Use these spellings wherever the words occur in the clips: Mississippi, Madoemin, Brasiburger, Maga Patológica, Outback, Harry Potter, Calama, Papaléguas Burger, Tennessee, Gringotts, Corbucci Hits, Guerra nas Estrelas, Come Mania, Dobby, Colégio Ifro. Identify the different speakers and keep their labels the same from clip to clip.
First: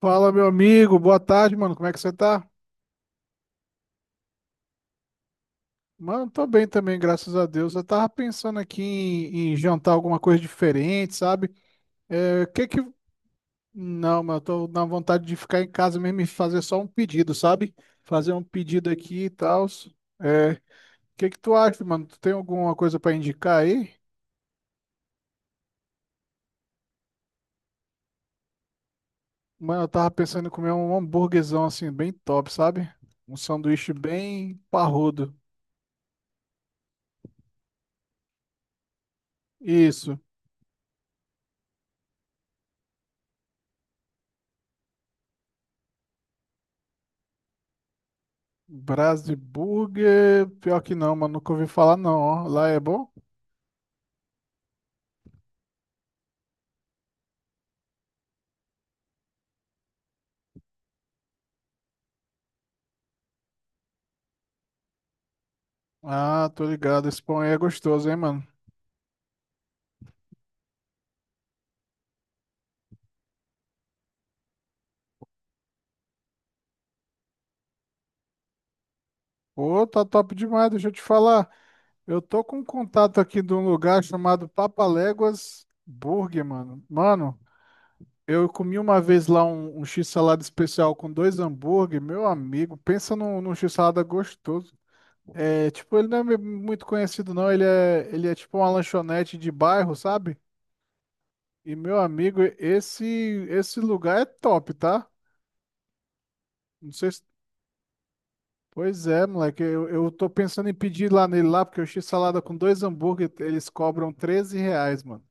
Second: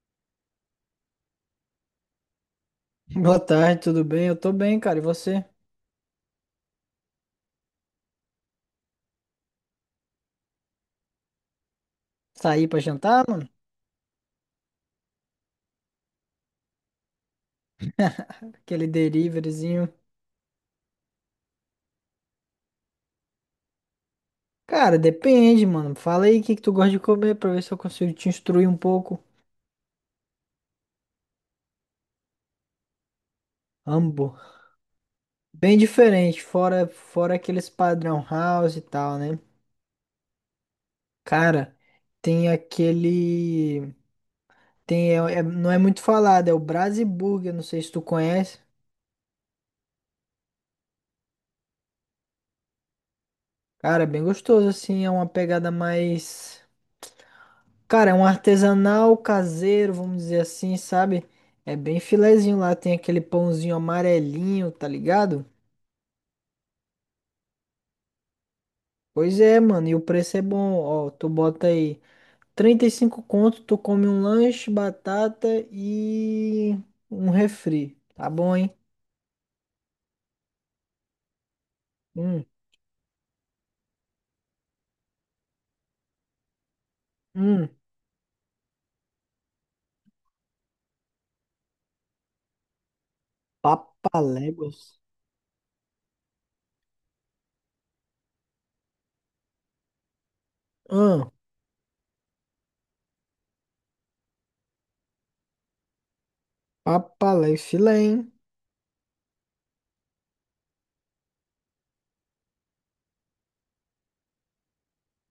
Speaker 1: Fala, meu amigo, boa tarde, mano. Como é que você tá?
Speaker 2: Boa tarde, tudo bem? Eu tô bem, cara. E você?
Speaker 1: Mano, tô bem também, graças a Deus. Eu tava pensando aqui em jantar alguma coisa diferente, sabe? É, que
Speaker 2: Sair
Speaker 1: que.
Speaker 2: pra jantar, mano?
Speaker 1: Não, mano, eu tô na vontade de ficar em casa mesmo e fazer só um pedido, sabe? Fazer um
Speaker 2: Aquele
Speaker 1: pedido aqui e tal.
Speaker 2: deliveryzinho.
Speaker 1: É, que tu acha, mano? Tu tem alguma coisa pra indicar aí?
Speaker 2: Cara, depende, mano. Fala aí o que que tu gosta de comer pra ver se eu consigo te instruir um pouco.
Speaker 1: Mano, eu tava pensando em comer um hambúrguerzão assim, bem top, sabe? Um sanduíche
Speaker 2: Ambo.
Speaker 1: bem parrudo.
Speaker 2: Bem diferente, fora aqueles padrão house e tal, né?
Speaker 1: Isso.
Speaker 2: Cara, tem aquele tem é- é- não é muito falado, é o Brasiburger, não sei se tu conhece.
Speaker 1: Brás, pior que não, mano, nunca ouvi falar não, ó. Lá é bom?
Speaker 2: Cara, é bem gostoso assim, é uma pegada mais. Cara, é um artesanal caseiro, vamos dizer assim, sabe? É bem filezinho lá, tem aquele pãozinho amarelinho, tá ligado?
Speaker 1: Ah, tô ligado, esse pão aí é gostoso, hein, mano?
Speaker 2: Pois é, mano, e o preço é bom, ó, tu bota aí 35 conto, tu come um lanche, batata e um refri, tá bom, hein?
Speaker 1: Pô, tá top demais, deixa eu te falar. Eu tô
Speaker 2: Hum,
Speaker 1: com um contato aqui de um lugar chamado Papaléguas Burger, mano. Mano,
Speaker 2: hum,
Speaker 1: eu comi uma vez lá um x-salada especial com dois hambúrguer, meu amigo, pensa num x-salada gostoso.
Speaker 2: Papaléguas.
Speaker 1: É, tipo, ele não é muito conhecido não, ele é tipo uma lanchonete de bairro, sabe?
Speaker 2: Hum,
Speaker 1: E meu amigo, esse lugar é top, tá? Não sei se...
Speaker 2: Papalé, filé, hein?
Speaker 1: Pois é, moleque, eu tô pensando em pedir lá nele lá, porque o x-salada com dois hambúrguer, eles cobram R$ 13, mano.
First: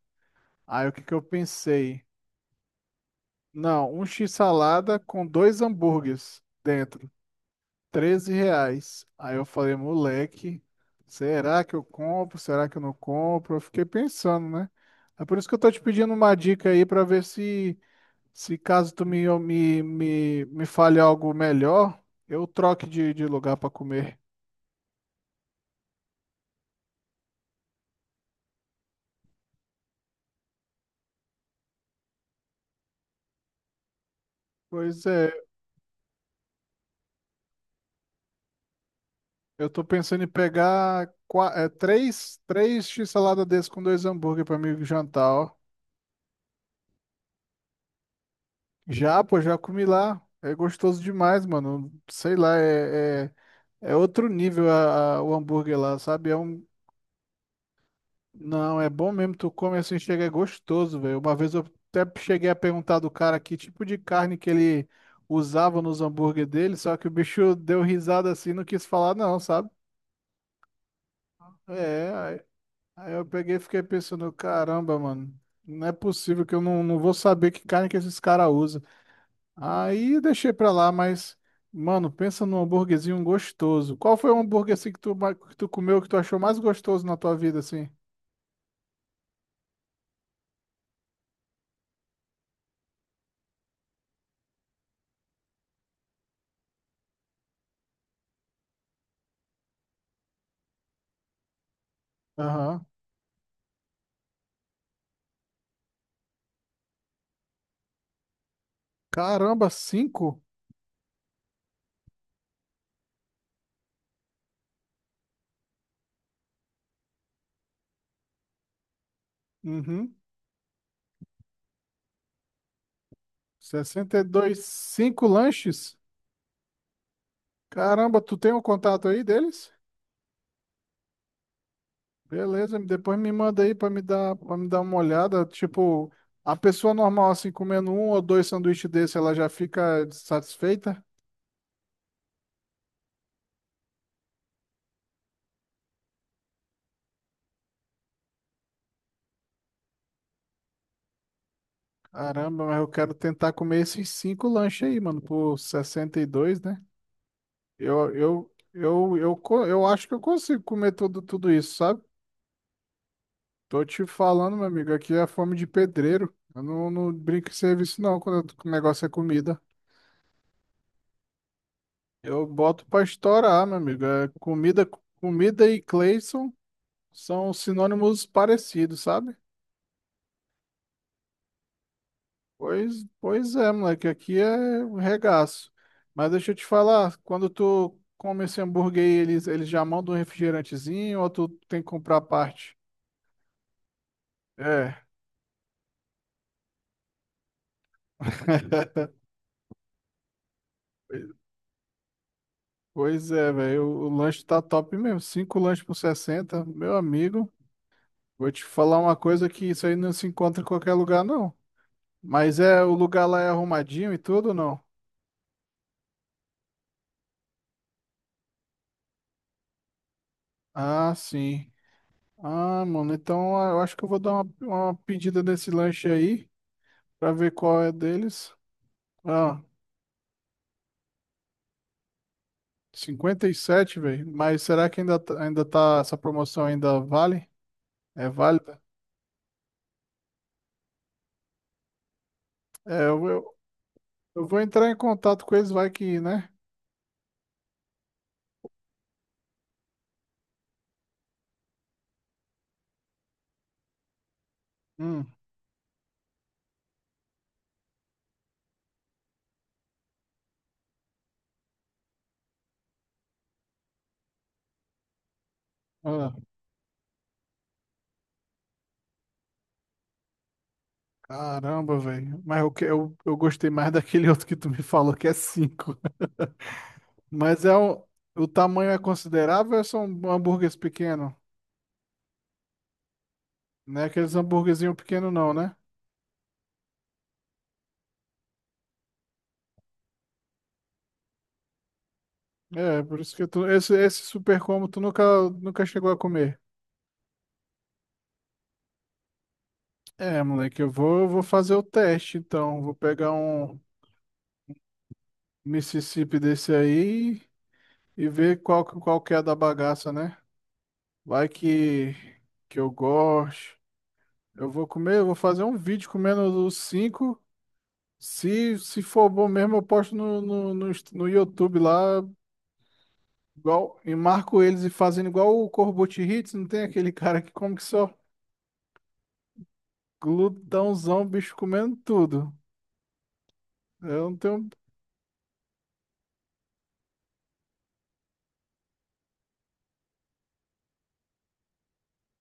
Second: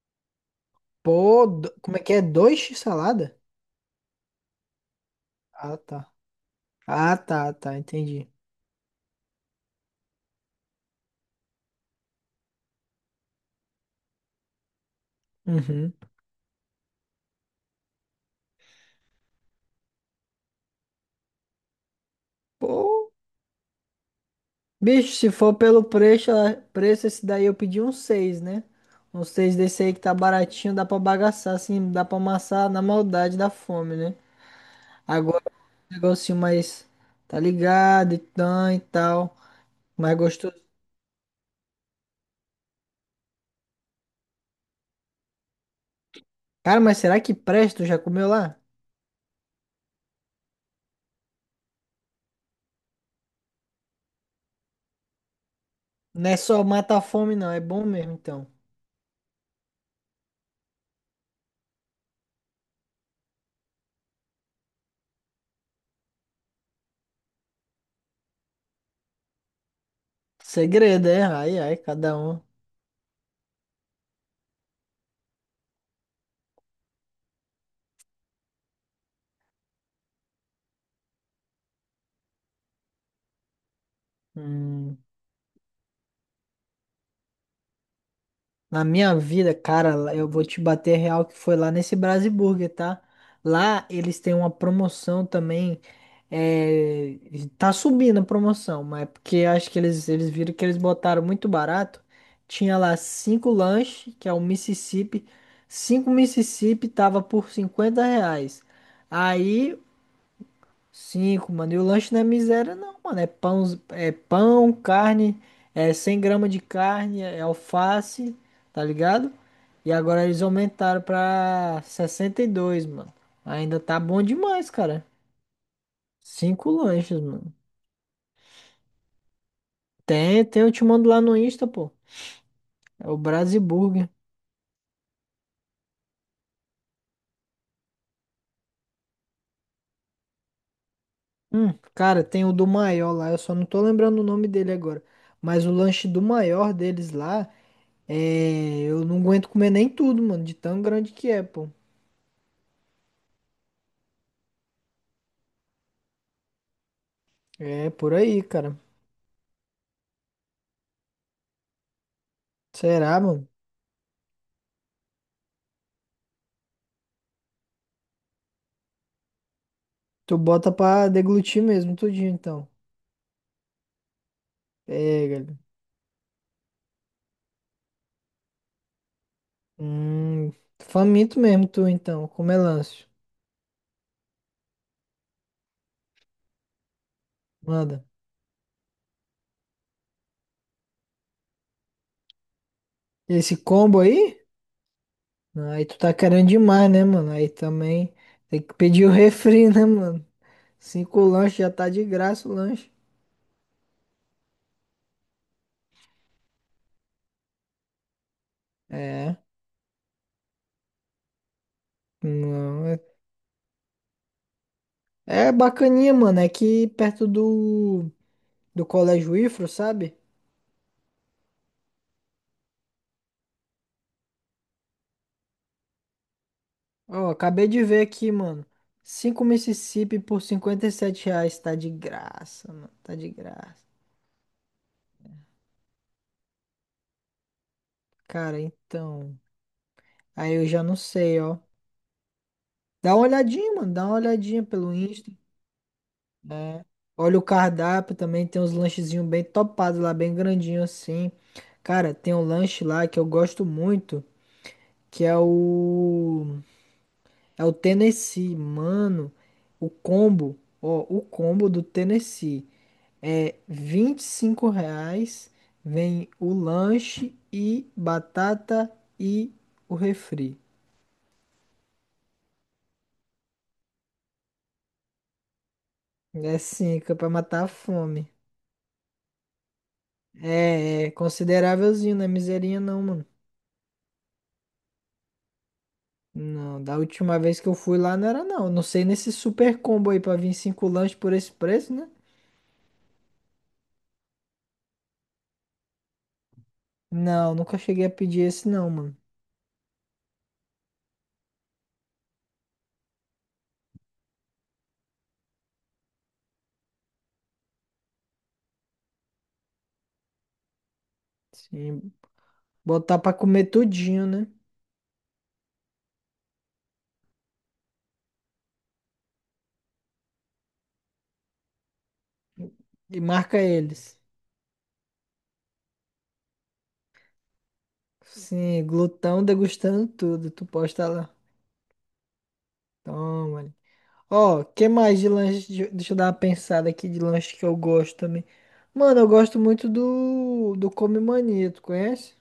Speaker 1: Aí o que que eu
Speaker 2: Pô, como é
Speaker 1: pensei?
Speaker 2: que é? Dois x salada?
Speaker 1: Não, um x-salada com dois
Speaker 2: Ah, tá.
Speaker 1: hambúrgueres dentro,
Speaker 2: Ah, tá, tá, entendi.
Speaker 1: R$ 13. Aí eu falei, moleque, será que eu compro? Será que eu não compro? Eu fiquei pensando, né? É por isso que eu tô te
Speaker 2: Uhum.
Speaker 1: pedindo uma dica aí pra ver se se caso tu me fale algo melhor, eu troque
Speaker 2: Pô,
Speaker 1: de lugar para comer.
Speaker 2: bicho, se for pelo preço, ah, preço esse daí eu pedi um seis, né? Um 6 desse aí que tá baratinho, dá pra bagaçar, assim, dá pra amassar na maldade da fome, né?
Speaker 1: Pois é,
Speaker 2: Agora o negocinho mais, tá ligado, e tã e tal,
Speaker 1: eu tô
Speaker 2: mais
Speaker 1: pensando em
Speaker 2: gostoso.
Speaker 1: pegar três x-salada desse com dois hambúrguer para mim jantar, ó.
Speaker 2: Cara, mas será que presta? Tu já comeu lá?
Speaker 1: Já, pô, já comi lá. É gostoso demais, mano. Sei lá, é outro nível o hambúrguer lá, sabe?
Speaker 2: Não
Speaker 1: É
Speaker 2: é só
Speaker 1: um,
Speaker 2: mata a fome, não, é bom mesmo, então.
Speaker 1: não, é bom mesmo. Tu come assim, chega, é gostoso, velho. Uma vez eu até cheguei a perguntar do cara que tipo de carne que ele usava nos hambúrguer dele, só que o bicho deu risada assim, não quis falar não, sabe?
Speaker 2: Segredo, é? Ai, ai,
Speaker 1: É,
Speaker 2: cada um.
Speaker 1: aí, aí eu peguei e fiquei pensando, caramba, mano, não é possível que eu não vou saber que carne que esses caras usam. Aí eu deixei pra lá, mas, mano, pensa num hambúrguerzinho gostoso. Qual foi o hambúrguer assim
Speaker 2: Hum.
Speaker 1: que tu, que tu comeu, que tu achou mais gostoso na tua vida, assim?
Speaker 2: Na minha vida, cara, eu vou te bater real que foi lá nesse Brasiburger, tá? Lá eles têm uma promoção também. É, tá subindo a promoção, mas é porque acho que eles, viram que eles botaram muito barato. Tinha
Speaker 1: Aham.
Speaker 2: lá cinco lanches, que é o Mississippi. Cinco Mississippi tava por 50 reais.
Speaker 1: Caramba,
Speaker 2: Aí
Speaker 1: cinco?
Speaker 2: cinco, mano. E o lanche não é miséria, não, mano. É pão, carne, é 100 gramas de carne, é alface, tá ligado? E
Speaker 1: Uhum.
Speaker 2: agora eles aumentaram pra 62, mano. Ainda tá
Speaker 1: sessenta
Speaker 2: bom
Speaker 1: e dois,
Speaker 2: demais, cara.
Speaker 1: cinco lanches?
Speaker 2: Cinco lanches, mano.
Speaker 1: Caramba, tu tem o contato aí deles?
Speaker 2: Tem, eu te mando lá no Insta, pô.
Speaker 1: Beleza,
Speaker 2: É o
Speaker 1: depois me manda aí
Speaker 2: Brasiburger.
Speaker 1: para me dar uma olhada. Tipo, a pessoa normal assim comendo um ou dois sanduíches desse, ela já fica satisfeita?
Speaker 2: Cara, tem o do maior lá, eu só não tô lembrando o nome dele agora. Mas o lanche do maior deles lá, é, eu não aguento comer nem tudo, mano, de tão grande que é, pô.
Speaker 1: Caramba, mas eu quero tentar comer esses cinco lanches aí, mano, por 62, né?
Speaker 2: É por aí, cara.
Speaker 1: Eu acho que eu consigo comer tudo, tudo isso, sabe?
Speaker 2: Será, mano?
Speaker 1: Tô te falando, meu amigo, aqui é fome de pedreiro. Eu não brinco em serviço, não, quando quando o negócio é comida.
Speaker 2: Tu bota pra deglutir mesmo, tudinho,
Speaker 1: Eu
Speaker 2: então.
Speaker 1: boto pra estourar, meu amigo.
Speaker 2: Pega ali.
Speaker 1: Comida e Cleison são sinônimos parecidos, sabe?
Speaker 2: Hum, Faminto mesmo, tu, então. Com
Speaker 1: Pois,
Speaker 2: melancia.
Speaker 1: pois é, moleque, aqui é um regaço. Mas deixa eu te falar, quando tu
Speaker 2: Manda.
Speaker 1: come esse hambúrguer aí, eles já mandam um refrigerantezinho ou tu tem que comprar à parte?
Speaker 2: Esse combo aí?
Speaker 1: É.
Speaker 2: Aí tu tá querendo demais, né, mano? Aí também tem que pedir o refri, né, mano? Cinco lanches já tá de graça o lanche.
Speaker 1: Pois é, velho. O lanche tá top mesmo. Cinco lanches por 60, meu amigo. Vou te falar uma
Speaker 2: É.
Speaker 1: coisa que isso aí não se encontra em qualquer lugar, não. Mas é,
Speaker 2: Não,
Speaker 1: o
Speaker 2: é,
Speaker 1: lugar lá é arrumadinho e tudo, ou não?
Speaker 2: é bacaninha, mano. É que perto do, Colégio Ifro, sabe?
Speaker 1: Ah, sim. Ah, mano, então ah, eu acho que eu vou dar uma pedida nesse lanche aí,
Speaker 2: Ó,
Speaker 1: pra ver
Speaker 2: acabei de
Speaker 1: qual é
Speaker 2: ver aqui,
Speaker 1: deles.
Speaker 2: mano. Cinco
Speaker 1: Ah,
Speaker 2: Mississippi por 57 reais. Tá de graça, mano. Tá de
Speaker 1: cinquenta e
Speaker 2: graça.
Speaker 1: sete velho. Mas será que ainda, ainda tá, essa promoção ainda vale? É
Speaker 2: Cara,
Speaker 1: válida?
Speaker 2: então. Aí eu já não sei, ó.
Speaker 1: É,
Speaker 2: Dá uma olhadinha, mano. Dá uma
Speaker 1: eu vou
Speaker 2: olhadinha
Speaker 1: entrar
Speaker 2: pelo
Speaker 1: em
Speaker 2: Insta,
Speaker 1: contato com eles, vai que, né?
Speaker 2: né? Olha o cardápio também. Tem uns lanchezinhos bem topados lá, bem grandinho assim. Cara, tem um lanche lá que eu gosto muito. Que
Speaker 1: Hum,
Speaker 2: é o. É o Tennessee, mano. O combo. Ó, o combo do Tennessee. É 25 reais, vem
Speaker 1: ah.
Speaker 2: o lanche e batata e o refri.
Speaker 1: Caramba, velho. Mas eu, eu gostei mais daquele outro que tu me falou, que é 5.
Speaker 2: É sim, que é pra matar
Speaker 1: Mas
Speaker 2: a
Speaker 1: é
Speaker 2: fome.
Speaker 1: o tamanho é considerável ou é são hambúrgueres
Speaker 2: É
Speaker 1: pequenos?
Speaker 2: considerávelzinho, não é miserinha não, mano.
Speaker 1: Não é aqueles hambúrguerzinho pequeno não, né?
Speaker 2: Não, da última vez que eu fui lá não era não. Não sei nesse super combo aí pra vir cinco lanches por esse preço, né?
Speaker 1: É, por isso que tu, esse super combo tu nunca, nunca chegou a comer.
Speaker 2: Não, nunca cheguei a pedir esse não, mano.
Speaker 1: É, moleque, eu vou fazer o teste, então. Vou pegar um Mississippi desse aí e ver qual, qual que é a da bagaça, né? Vai
Speaker 2: Sim,
Speaker 1: que eu
Speaker 2: botar pra comer
Speaker 1: gosto.
Speaker 2: tudinho, né?
Speaker 1: Eu vou comer, eu vou fazer um vídeo comendo os cinco. Se for bom mesmo, eu posto no, no YouTube lá,
Speaker 2: E marca
Speaker 1: igual, e
Speaker 2: eles.
Speaker 1: marco eles e fazendo igual o Corbucci Hits, não tem aquele cara que come que só
Speaker 2: Sim, glutão degustando tudo. Tu posta
Speaker 1: glutãozão,
Speaker 2: lá.
Speaker 1: bicho comendo tudo.
Speaker 2: Toma.
Speaker 1: Eu não
Speaker 2: Ó,
Speaker 1: tenho.
Speaker 2: que mais de lanche? Deixa eu dar uma pensada aqui de lanche que eu gosto também. Mano, eu gosto muito do, Come Mania, tu conhece?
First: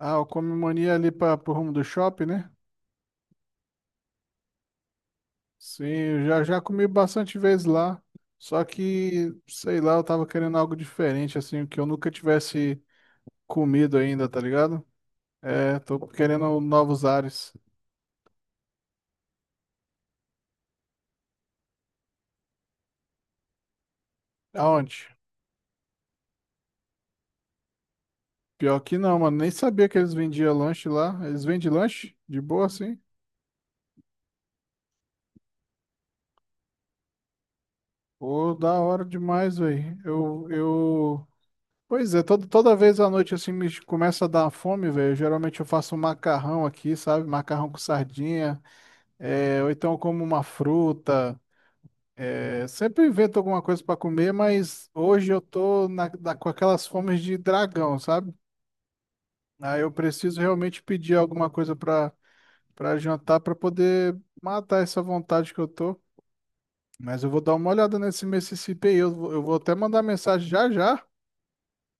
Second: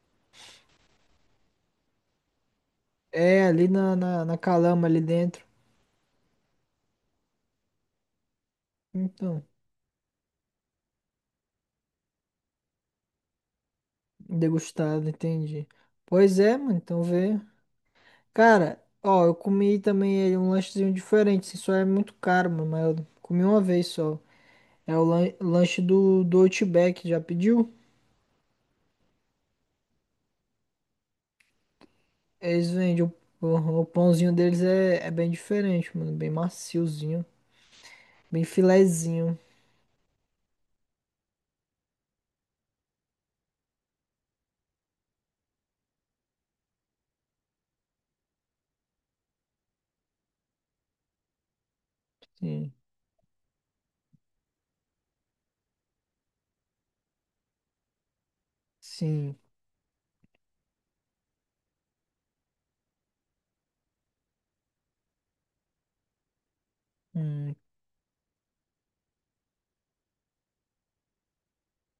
Speaker 1: Ah, eu come mania ali para pro rumo do shopping, né?
Speaker 2: É, ali na, na Calama, ali dentro.
Speaker 1: Sim, eu já comi bastante vezes lá. Só que,
Speaker 2: Então,
Speaker 1: sei lá, eu tava querendo algo diferente, assim, que eu nunca tivesse comido ainda, tá ligado?
Speaker 2: degustado, entendi.
Speaker 1: É, tô
Speaker 2: Pois é,
Speaker 1: querendo
Speaker 2: mano, então
Speaker 1: novos
Speaker 2: vê.
Speaker 1: ares.
Speaker 2: Cara, ó, eu comi também ele, um lanchezinho diferente, assim, só é muito caro, mano, mas eu comi uma vez só. É
Speaker 1: Aonde?
Speaker 2: o lanche do, Outback, já pediu?
Speaker 1: Pior que não, mano. Nem sabia que eles vendiam lanche lá. Eles vendem lanche? De boa,
Speaker 2: Eles
Speaker 1: assim?
Speaker 2: vendem. O pãozinho deles é bem diferente, mano, bem maciozinho. Bem
Speaker 1: Pô, da hora
Speaker 2: filezinho.
Speaker 1: demais, velho. Pois é, toda toda vez à noite, assim, me começa a dar fome, velho. Geralmente eu faço um macarrão aqui, sabe? Macarrão com sardinha. É, ou então eu como uma fruta. É,
Speaker 2: Sim.
Speaker 1: sempre invento alguma coisa pra comer, mas hoje eu tô com aquelas fomes de dragão, sabe?
Speaker 2: Sim.
Speaker 1: Aí eu preciso realmente pedir alguma coisa pra para jantar pra poder matar essa vontade que eu tô. Mas eu vou dar
Speaker 2: Hum.
Speaker 1: uma olhada nesse Mississippi aí. Eu vou até mandar mensagem já já,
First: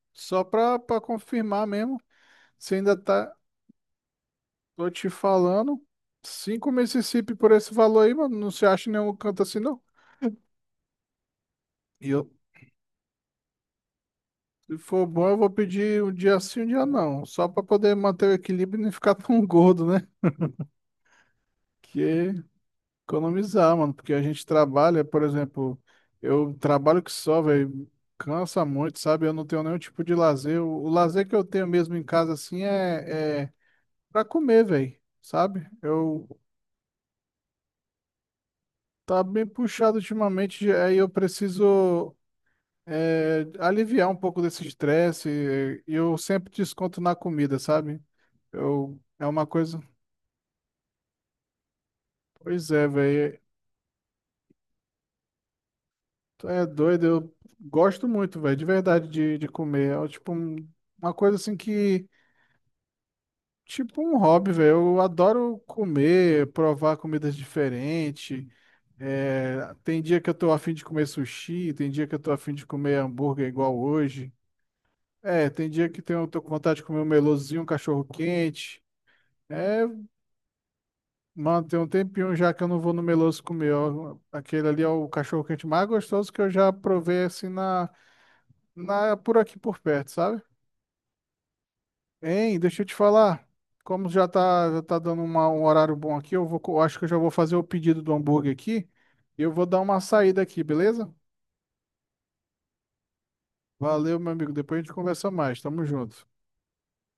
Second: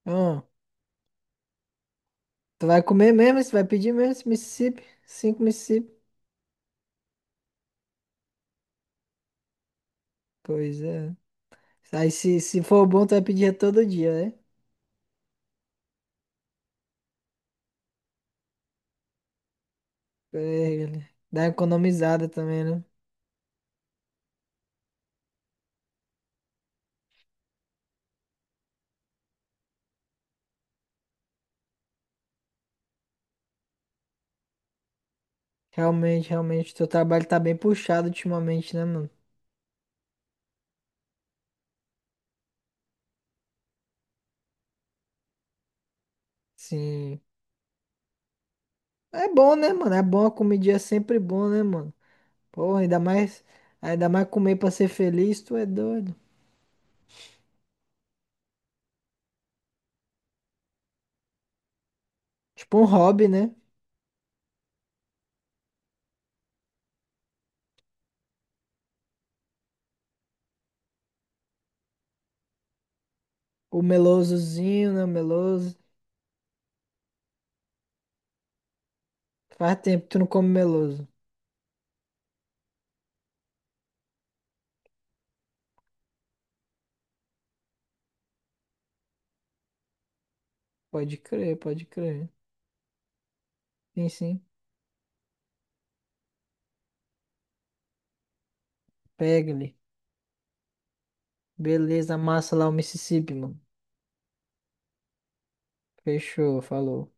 Speaker 2: Ah,
Speaker 1: só pra confirmar mesmo.
Speaker 2: tu
Speaker 1: Se
Speaker 2: vai
Speaker 1: ainda
Speaker 2: comer
Speaker 1: tá.
Speaker 2: mesmo? Você vai pedir mesmo esse Mississippi?
Speaker 1: Tô te
Speaker 2: Cinco
Speaker 1: falando.
Speaker 2: Mississippi.
Speaker 1: Cinco Mississippi por esse valor aí, mano. Não se acha em nenhum canto assim, não.
Speaker 2: Pois é.
Speaker 1: E
Speaker 2: Aí
Speaker 1: eu,
Speaker 2: se for bom, tu vai pedir é todo dia, né?
Speaker 1: se for bom, eu vou pedir um dia sim, um dia não. Só pra poder manter o equilíbrio e não ficar tão gordo, né?
Speaker 2: É, dá uma economizada
Speaker 1: Que
Speaker 2: também, né?
Speaker 1: economizar, mano, porque a gente trabalha, por exemplo, eu trabalho que só, velho, cansa muito, sabe? Eu não tenho nenhum tipo de lazer. O lazer que eu tenho mesmo em casa, assim, é pra comer, velho, sabe? Eu
Speaker 2: Realmente, realmente. Teu trabalho tá bem puxado ultimamente, né, mano?
Speaker 1: tá bem puxado ultimamente, aí eu preciso é, aliviar um pouco desse estresse e eu sempre desconto na
Speaker 2: Sim.
Speaker 1: comida, sabe? Eu, é
Speaker 2: É
Speaker 1: uma
Speaker 2: bom, né,
Speaker 1: coisa.
Speaker 2: mano? É bom, a comidinha é sempre bom, né, mano?
Speaker 1: Pois
Speaker 2: Porra,
Speaker 1: é, velho.
Speaker 2: ainda mais comer pra ser feliz, tu é doido.
Speaker 1: Tu é doido, eu gosto muito, velho, de verdade, de comer. É tipo um- uma coisa assim que.
Speaker 2: Tipo um hobby, né?
Speaker 1: Tipo um hobby, velho. Eu adoro comer, provar comidas diferentes. É, tem dia que eu tô afim de comer sushi, tem dia que eu tô afim de comer hambúrguer igual
Speaker 2: O
Speaker 1: hoje.
Speaker 2: melosozinho, né? O
Speaker 1: É, tem
Speaker 2: meloso.
Speaker 1: dia eu tô com vontade de comer um melosinho, um cachorro quente.
Speaker 2: Faz
Speaker 1: É,
Speaker 2: tempo que tu não come meloso.
Speaker 1: mano, tem um tempinho já que eu não vou no meloso comer, ó. Aquele ali é o cachorro quente mais gostoso que eu já provei assim por aqui por perto, sabe?
Speaker 2: Pode crer, pode crer.
Speaker 1: Hein, deixa eu te falar. Como
Speaker 2: Sim, sim.
Speaker 1: já tá dando uma- um horário bom aqui, eu acho que eu já vou fazer o pedido do hambúrguer aqui. E eu vou
Speaker 2: Pega-lhe.
Speaker 1: dar uma saída aqui, beleza?
Speaker 2: Beleza, amassa lá o Mississippi, mano.
Speaker 1: Valeu, meu amigo. Depois a gente conversa mais. Tamo junto.
Speaker 2: Fechou, falou.